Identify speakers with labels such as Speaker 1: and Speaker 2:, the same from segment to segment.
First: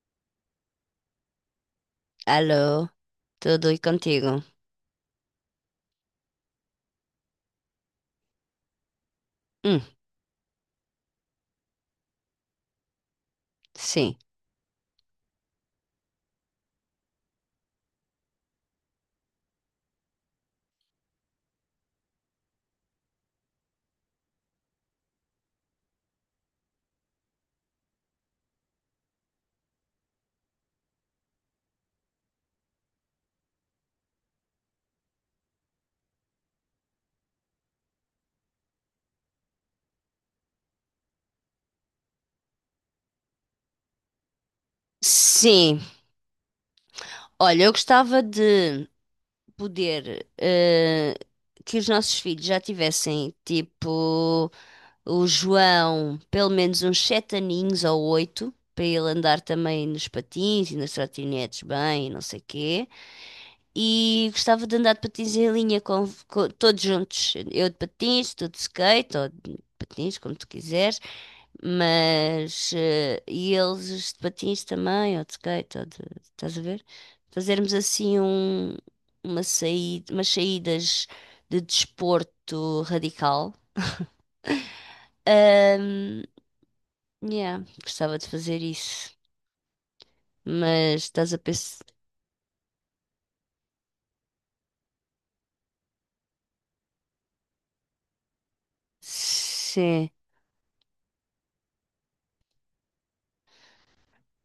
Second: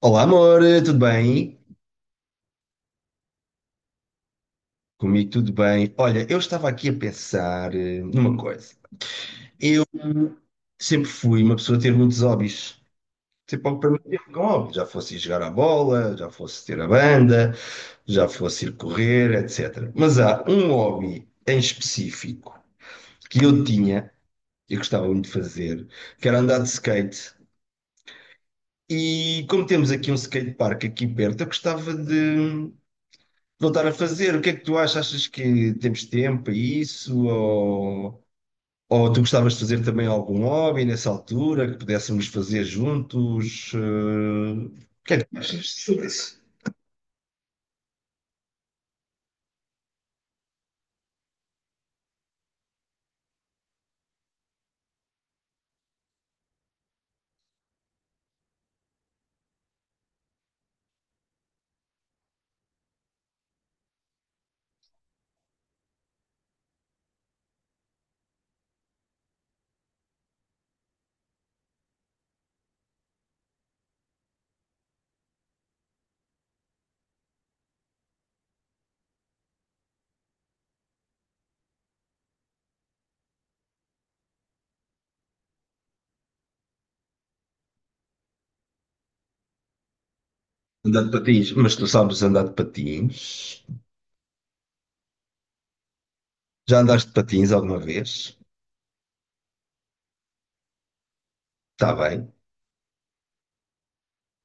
Speaker 1: Olá, amor, tudo bem?
Speaker 2: Alô, tudo e contigo?
Speaker 1: Comigo tudo bem. Olha, eu estava aqui a pensar numa coisa.
Speaker 2: Hum,
Speaker 1: Eu sempre fui uma pessoa a ter muitos hobbies. Sempre algo para mim
Speaker 2: sim.
Speaker 1: ter com hobbies. Já fosse ir jogar à bola, já fosse ter a banda, já fosse ir correr, etc. Mas há um hobby em específico que eu tinha, eu gostava muito de fazer, que era andar de skate. E como temos aqui um skatepark aqui perto, eu gostava de voltar a fazer. O que é que tu achas? Achas que temos tempo para isso? Ou tu gostavas de fazer também algum hobby nessa altura que pudéssemos fazer juntos? Achas
Speaker 2: Sim,
Speaker 1: sobre isso?
Speaker 2: olha, eu gostava de poder que os nossos filhos já tivessem, tipo, o João, pelo menos uns 7 aninhos ou 8, para ele andar também nos patins e nas trotinetes bem, e não sei quê. E gostava de andar de patins em linha com todos juntos. Eu de patins, tu de skate, ou de patins, como tu quiseres. Mas, e eles de patins também, ou de skate, ou de, estás a ver? Fazermos assim uma saída, umas saídas de desporto radical. Ahm, yeah, gostava de fazer isso. Mas
Speaker 1: Andar de
Speaker 2: estás a
Speaker 1: patins, mas
Speaker 2: pensar.
Speaker 1: tu sabes andar de patins? Já andaste de patins alguma vez?
Speaker 2: Sim.
Speaker 1: Está bem.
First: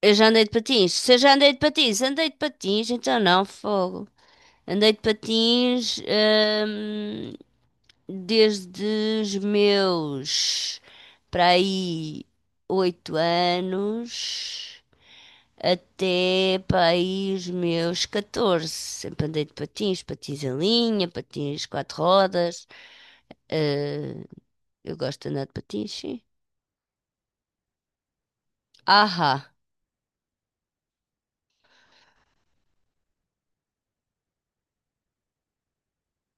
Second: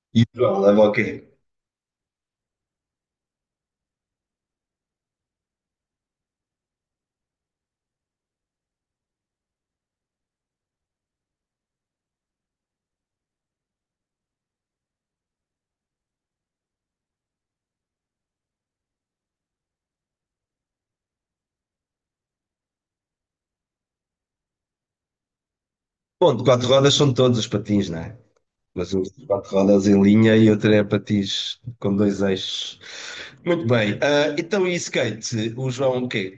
Speaker 2: Eu
Speaker 1: E o
Speaker 2: já andei de
Speaker 1: João leva o
Speaker 2: patins.
Speaker 1: quê?
Speaker 2: Se eu já andei de patins, então não, fogo. Andei de patins, desde os meus para aí 8 anos até para aí os meus 14. Sempre andei de patins, patins em linha, patins quatro rodas. Eh, eu gosto de andar de patins, sim.
Speaker 1: Bom, de quatro rodas são todos os patins, não é? Mas um de quatro
Speaker 2: Ahá.
Speaker 1: rodas em linha e outro é patins com dois eixos. Muito bem. Ah, então, e skate? O João, o quê?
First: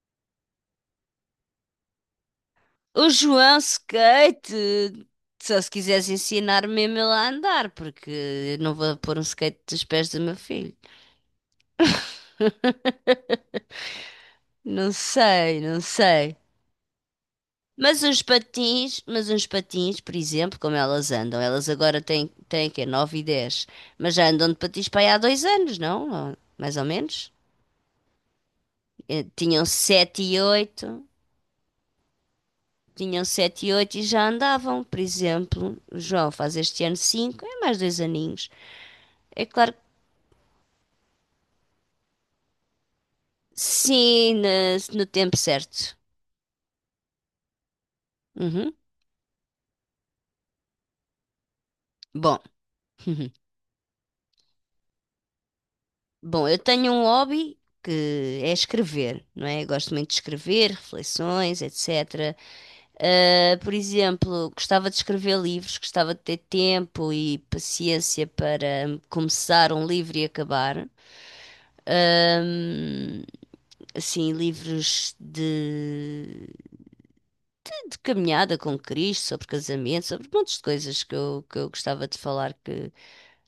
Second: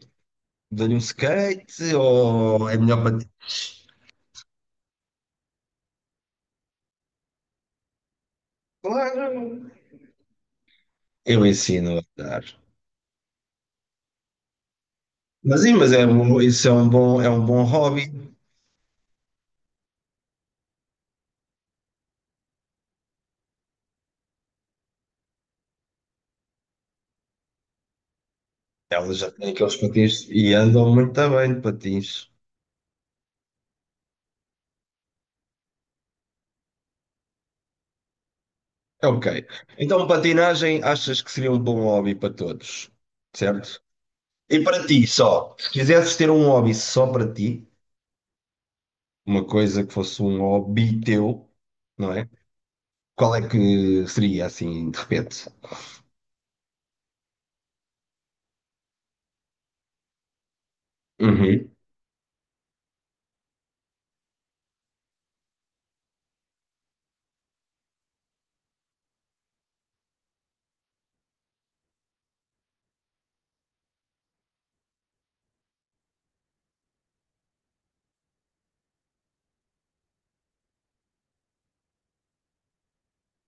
Speaker 1: Dou-lhe um skate ou é melhor
Speaker 2: O
Speaker 1: para ti?
Speaker 2: João skate! Só se quiseres ensinar mesmo ele a andar, porque eu não vou pôr um skate
Speaker 1: Claro,
Speaker 2: dos pés do meu filho.
Speaker 1: eu ensino a dar.
Speaker 2: Não sei,
Speaker 1: Mas sim,
Speaker 2: não
Speaker 1: mas é,
Speaker 2: sei.
Speaker 1: isso é um bom hobby.
Speaker 2: Mas uns patins, por exemplo, como elas andam, elas agora têm que é 9 e 10, mas já andam de patins para aí há 2 anos, não? Ou- mais ou menos.
Speaker 1: Elas já têm
Speaker 2: Tinham
Speaker 1: aqueles
Speaker 2: 7
Speaker 1: patins
Speaker 2: e
Speaker 1: e andam
Speaker 2: 8,
Speaker 1: muito bem de patins.
Speaker 2: tinham 7 e 8 e já andavam, por exemplo. O João faz este ano 5, é mais 2 aninhos.
Speaker 1: É ok.
Speaker 2: É claro que
Speaker 1: Então, patinagem achas que seria um bom hobby para todos, certo?
Speaker 2: sim,
Speaker 1: E para
Speaker 2: no,
Speaker 1: ti
Speaker 2: no tempo
Speaker 1: só, se
Speaker 2: certo.
Speaker 1: quisesses ter um hobby só para ti,
Speaker 2: Uhum.
Speaker 1: uma coisa que fosse um hobby teu, não é?
Speaker 2: Bom,
Speaker 1: Qual é que seria assim, de repente?
Speaker 2: bom, eu tenho um hobby que é escrever, não é? Eu gosto muito de escrever, reflexões,
Speaker 1: Uhum.
Speaker 2: etc. Por exemplo, gostava de escrever livros, gostava de ter tempo e paciência para começar um livro e acabar. Um, assim, livros de caminhada com Cristo, sobre casamento, sobre montes de coisas que eu gostava de falar que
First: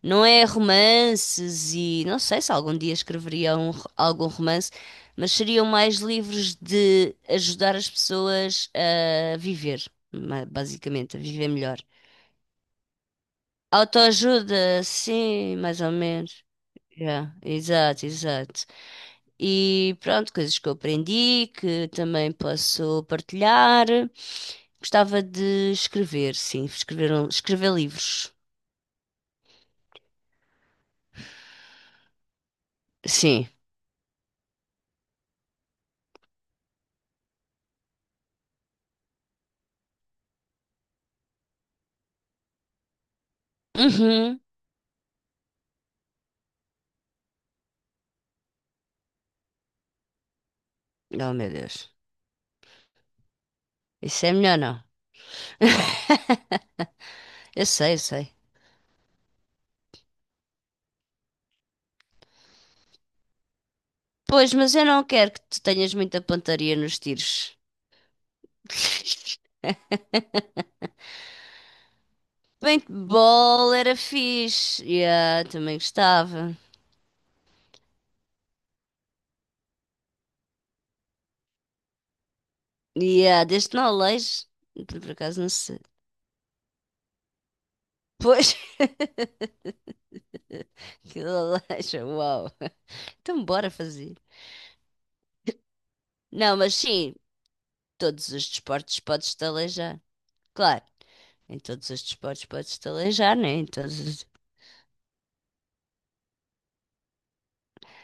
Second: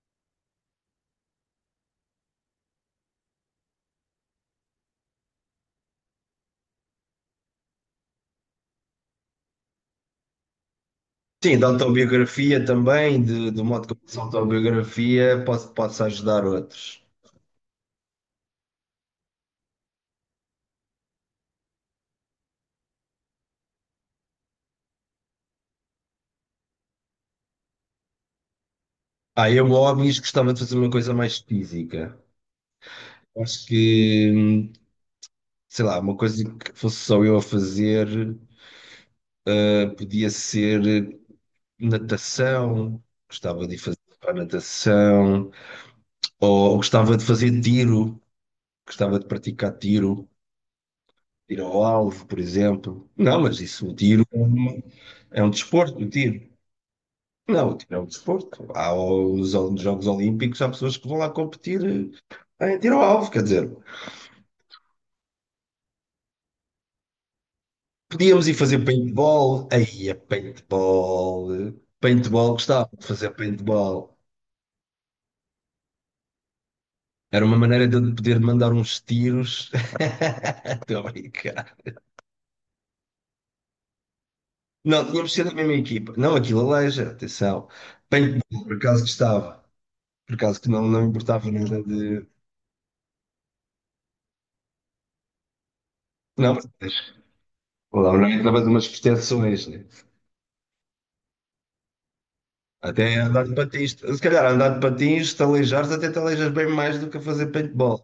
Speaker 2: não é romances e não sei se algum dia escreveria algum romance, mas seriam mais livros de ajudar as pessoas a viver, basicamente, a viver
Speaker 1: Sim, da
Speaker 2: melhor.
Speaker 1: autobiografia também, de, do modo como essa
Speaker 2: Autoajuda,
Speaker 1: autobiografia
Speaker 2: sim,
Speaker 1: pode,
Speaker 2: mais ou
Speaker 1: pode
Speaker 2: menos.
Speaker 1: ajudar outros.
Speaker 2: Já exato, exato. E pronto, coisas que eu aprendi, que também posso partilhar. Gostava de escrever, sim, escrever, escrever livros.
Speaker 1: Ah, eu, óbvio, gostava de fazer uma coisa mais física.
Speaker 2: Sim.
Speaker 1: Acho que, sei lá, uma coisa que fosse só eu a fazer, podia ser natação, gostava de fazer para
Speaker 2: Uhum.
Speaker 1: natação, ou gostava de fazer tiro, gostava de praticar tiro,
Speaker 2: Oh, meu
Speaker 1: tiro ao
Speaker 2: Deus.
Speaker 1: alvo, por exemplo. Não, mas isso, o tiro
Speaker 2: Isso é melhor não.
Speaker 1: é um desporto, o tiro.
Speaker 2: Eu
Speaker 1: Não,
Speaker 2: sei, eu
Speaker 1: tirar o
Speaker 2: sei.
Speaker 1: desporto. Há os Jogos Olímpicos, há pessoas que vão lá competir em tiro ao alvo, quer dizer,
Speaker 2: Pois, mas eu não quero que tu tenhas muita pontaria nos tiros.
Speaker 1: podíamos ir fazer paintball, paintball, gostava de fazer
Speaker 2: Paintball era
Speaker 1: paintball.
Speaker 2: fixe. Yeah, também gostava.
Speaker 1: Era uma maneira de eu poder mandar uns tiros. Estou a brincar.
Speaker 2: E ah, desde que não aleije,
Speaker 1: Não,
Speaker 2: por
Speaker 1: tínhamos de
Speaker 2: acaso
Speaker 1: ser
Speaker 2: não
Speaker 1: da mesma
Speaker 2: sei.
Speaker 1: equipa. Não, aquilo aleija, atenção.
Speaker 2: Pois,
Speaker 1: Paintball, por acaso gostava. Por acaso que não, não
Speaker 2: que
Speaker 1: importava nada
Speaker 2: aleija,
Speaker 1: de.
Speaker 2: uau. Então bora fazer.
Speaker 1: Não,
Speaker 2: Não, mas
Speaker 1: mas
Speaker 2: sim,
Speaker 1: lá não
Speaker 2: todos
Speaker 1: é
Speaker 2: os
Speaker 1: através de umas
Speaker 2: desportos podes-te
Speaker 1: proteções, né?
Speaker 2: aleijar. Claro, em todos os desportos podes-te
Speaker 1: Até
Speaker 2: aleijar,
Speaker 1: andar
Speaker 2: né?
Speaker 1: de
Speaker 2: Em
Speaker 1: patins.
Speaker 2: todos
Speaker 1: Se
Speaker 2: os...
Speaker 1: calhar andar de patins, te aleijares, até te aleijas bem mais do que a fazer paintball.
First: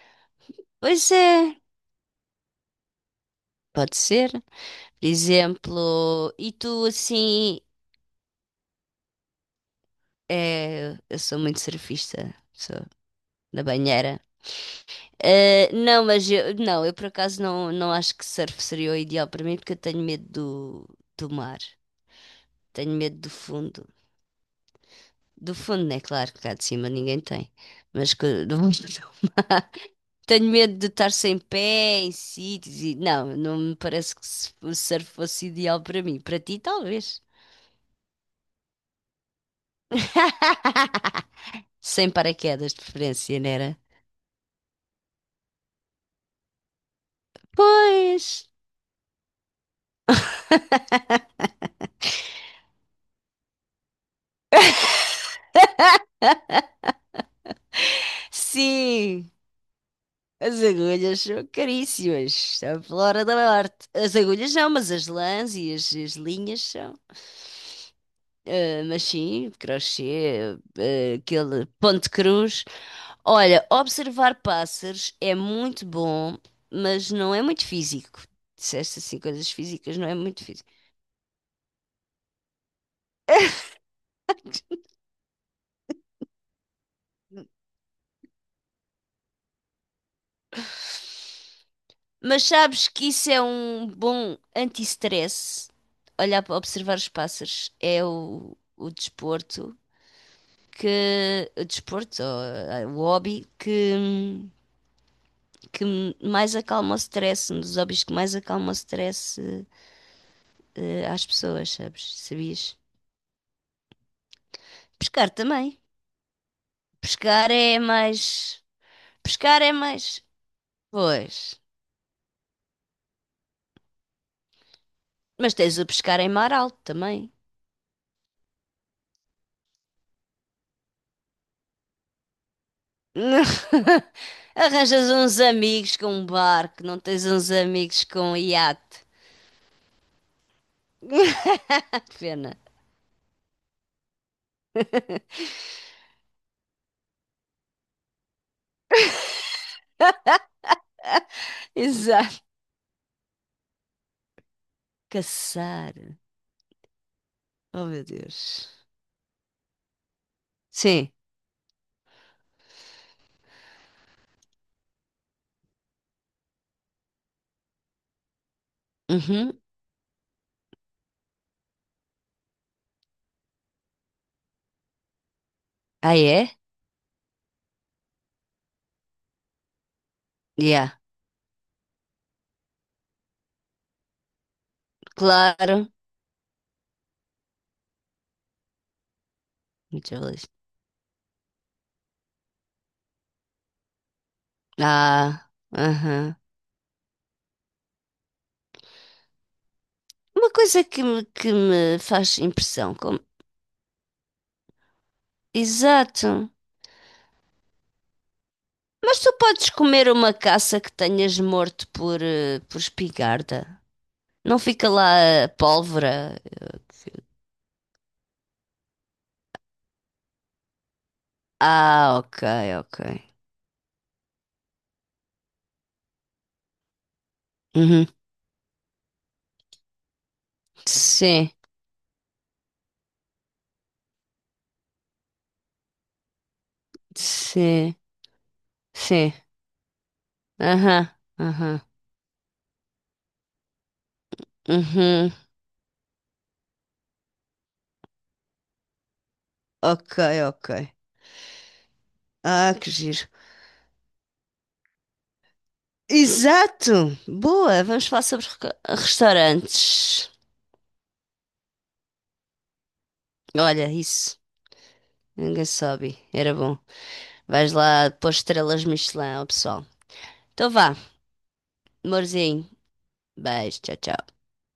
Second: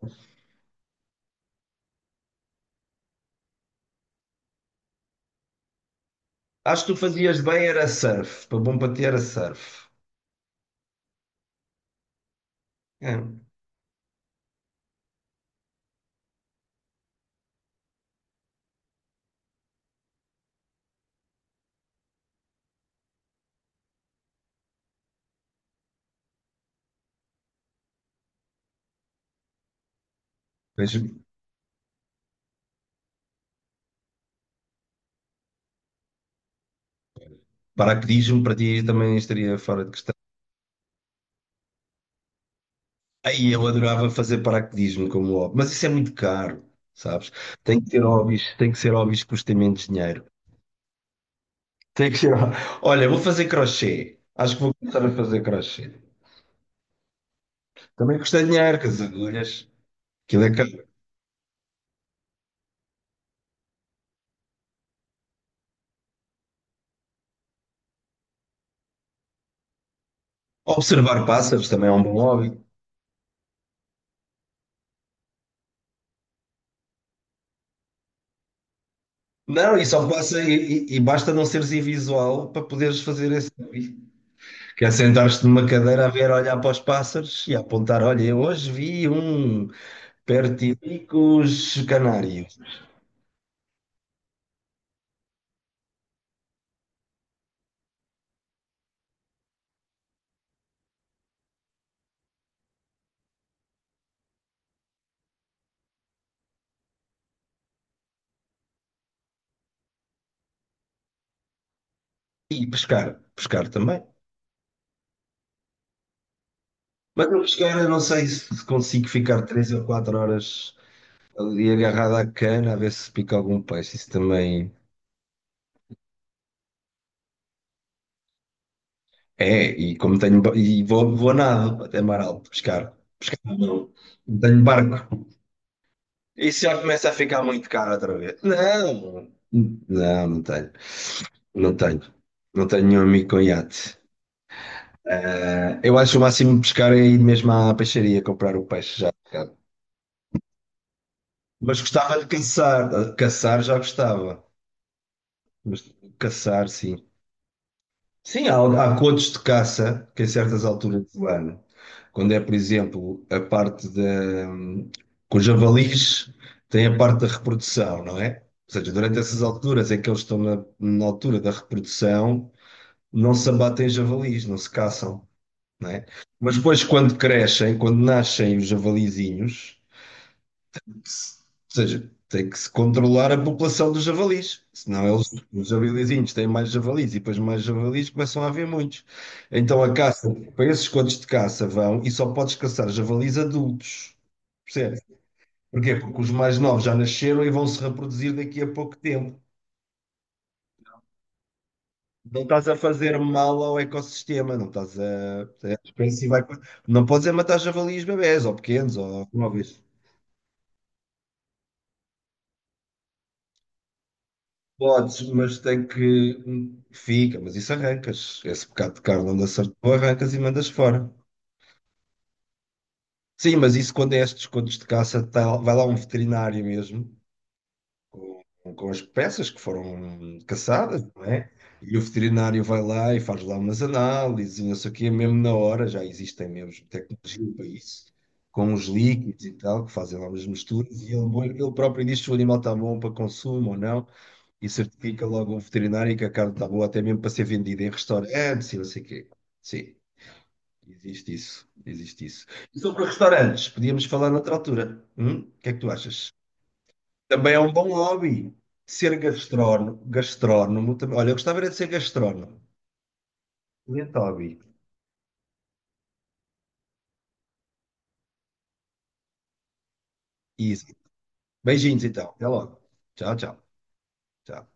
Speaker 2: Pois é, pode ser. Por exemplo, e
Speaker 1: Acho
Speaker 2: tu
Speaker 1: que tu fazias
Speaker 2: assim,
Speaker 1: bem era surf. Para bom para ti era surf.
Speaker 2: é, eu sou muito surfista, sou
Speaker 1: É.
Speaker 2: da banheira. Não, mas eu, não, eu por acaso não, não acho que surf seria o ideal para mim porque eu tenho medo do, do mar, tenho medo do fundo. Do fundo, né? Claro que cá de cima ninguém tem, mas do tenho medo de
Speaker 1: Mas
Speaker 2: estar sem pé em sítios e não, não me parece que o surf fosse ideal para mim. Para ti, talvez.
Speaker 1: paraquedismo para ti também estaria fora de questão.
Speaker 2: Sem paraquedas de preferência, não
Speaker 1: Aí eu
Speaker 2: era?
Speaker 1: adorava fazer paraquedismo como hobby. Mas isso é muito caro, sabes? Tem que ter
Speaker 2: Pois,
Speaker 1: hobbies, tem que ser hobbies que custem menos dinheiro. Tem que ser. Olha, vou fazer crochê. Acho que vou começar a fazer crochê. Também custa dinheiro, com as
Speaker 2: sim.
Speaker 1: agulhas. Aquilo é
Speaker 2: As
Speaker 1: caro.
Speaker 2: agulhas são caríssimas, a flora da morte. As agulhas não, mas as lãs e as linhas são. Ah, mas sim, crochê, ah,
Speaker 1: Observar
Speaker 2: aquele
Speaker 1: pássaros também é
Speaker 2: ponto
Speaker 1: um
Speaker 2: de
Speaker 1: bom hobby.
Speaker 2: cruz. Olha, observar pássaros é muito bom, mas não é muito físico. Disseste assim, coisas
Speaker 1: Não, e
Speaker 2: físicas
Speaker 1: só
Speaker 2: não é
Speaker 1: passa
Speaker 2: muito
Speaker 1: e,
Speaker 2: físico.
Speaker 1: e- e basta não seres invisual para poderes fazer esse hobby. Que é sentar-te numa cadeira a ver, olhar para os pássaros e apontar, olha, eu hoje vi um pertilicus
Speaker 2: Mas
Speaker 1: canário.
Speaker 2: sabes que isso é um bom anti-stress? Olhar para observar os pássaros é o desporto que o desporto, ou, o hobby que mais acalma o stress, um dos hobbies que mais acalma o stress às pessoas, sabes?
Speaker 1: E
Speaker 2: Sabias?
Speaker 1: pescar, pescar também.
Speaker 2: Pescar também.
Speaker 1: Mas eu
Speaker 2: Pescar
Speaker 1: pescar,
Speaker 2: é
Speaker 1: eu não sei
Speaker 2: mais.
Speaker 1: se consigo ficar
Speaker 2: Pescar
Speaker 1: três
Speaker 2: é
Speaker 1: ou quatro
Speaker 2: mais.
Speaker 1: horas
Speaker 2: Pois.
Speaker 1: ali agarrado à cana a ver se pica algum peixe. Isso também
Speaker 2: Mas tens o pescar em mar alto também.
Speaker 1: é, e como tenho, e vou, vou a nado até mar alto pescar. Não, não tenho
Speaker 2: Arranjas
Speaker 1: barco.
Speaker 2: uns amigos com um
Speaker 1: Isso já
Speaker 2: barco, não
Speaker 1: começa a
Speaker 2: tens
Speaker 1: ficar
Speaker 2: uns
Speaker 1: muito caro
Speaker 2: amigos
Speaker 1: outra
Speaker 2: com um
Speaker 1: vez.
Speaker 2: iate.
Speaker 1: Não, não, não tenho. Não tenho.
Speaker 2: Pena.
Speaker 1: Não tenho nenhum amigo com iate. Ah, eu acho o máximo pescar é ir mesmo à peixaria comprar o peixe já. Mas gostava de
Speaker 2: Exato.
Speaker 1: caçar. Ah, caçar já gostava. Mas
Speaker 2: Caçar.
Speaker 1: caçar, sim.
Speaker 2: Oh, meu
Speaker 1: Sim,
Speaker 2: Deus.
Speaker 1: há, há contos de caça que, em certas alturas
Speaker 2: Sim.
Speaker 1: do ano, quando é, por exemplo, a parte da. Com os javalis, tem a parte da reprodução, não é? Ou seja, durante essas
Speaker 2: Uhum.
Speaker 1: alturas em que eles estão na, na altura da reprodução, não se abatem javalis, não se caçam, não é?
Speaker 2: Ah, é?
Speaker 1: Mas depois, quando crescem, quando nascem os javalizinhos.
Speaker 2: Yeah.
Speaker 1: Ou seja, tem que se controlar a população dos javalis. Senão eles, os
Speaker 2: Claro.
Speaker 1: javalizinhos têm mais javalis e depois mais javalis começam a haver muitos. Então a
Speaker 2: Muito
Speaker 1: caça,
Speaker 2: feliz.
Speaker 1: para esses cotos de caça vão e só podes caçar javalis adultos. Percebes?
Speaker 2: Ah,
Speaker 1: Porquê? Porque os
Speaker 2: aham.
Speaker 1: mais novos já nasceram e vão se reproduzir daqui a pouco tempo.
Speaker 2: Uma coisa que me faz
Speaker 1: Não estás a
Speaker 2: impressão,
Speaker 1: fazer
Speaker 2: como...
Speaker 1: mal ao ecossistema, não estás a. A espécie
Speaker 2: Exato.
Speaker 1: vai. Não podes é matar javalis bebés ou pequenos
Speaker 2: Mas
Speaker 1: ou
Speaker 2: tu podes
Speaker 1: novos.
Speaker 2: comer uma caça que tenhas morto por, por espingarda? Não fica
Speaker 1: Podes,
Speaker 2: lá a
Speaker 1: mas tem
Speaker 2: pólvora?
Speaker 1: que. Fica, mas isso arrancas. Esse bocado de carne onde acertou, arrancas e mandas fora.
Speaker 2: Ah, ok, ok.
Speaker 1: Sim, mas isso quando é estes contos de caça, vai lá um veterinário mesmo,
Speaker 2: Uhum.
Speaker 1: com as peças que foram caçadas, não é?
Speaker 2: Sim,
Speaker 1: E o veterinário vai lá e faz lá umas análises e não sei o quê, mesmo na hora, já existem mesmo tecnologia para
Speaker 2: sim,
Speaker 1: isso, com os
Speaker 2: sim.
Speaker 1: líquidos e tal, que fazem lá umas misturas,
Speaker 2: Aham,
Speaker 1: e ele
Speaker 2: aham.
Speaker 1: próprio diz se o animal está bom para consumo ou não. E certifica
Speaker 2: Uhum.
Speaker 1: logo o veterinário que a carne está boa, até mesmo para ser vendida em restaurantes e não sei o quê. Sim,
Speaker 2: Ok, ok.
Speaker 1: existe isso, existe isso.
Speaker 2: Ah,
Speaker 1: E
Speaker 2: que
Speaker 1: sobre
Speaker 2: giro.
Speaker 1: restaurantes, podíamos falar noutra altura. Hum? O que é que tu achas?
Speaker 2: Exato!
Speaker 1: Também é um
Speaker 2: Boa!
Speaker 1: bom
Speaker 2: Vamos falar sobre
Speaker 1: hobby. Ser gastrónomo,
Speaker 2: restaurantes.
Speaker 1: gastrónomo também. Olha, eu gostava era de ser gastrónomo.
Speaker 2: Olha,
Speaker 1: Excelente
Speaker 2: isso.
Speaker 1: hobby.
Speaker 2: Ninguém sobe. Era bom. Vais lá pôr estrelas Michelin ao pessoal. Então
Speaker 1: Isso.
Speaker 2: vá,
Speaker 1: Beijinhos então. Até
Speaker 2: amorzinho.
Speaker 1: logo. Tchau, tchau.
Speaker 2: Beijo, tchau, tchau.
Speaker 1: Tchau.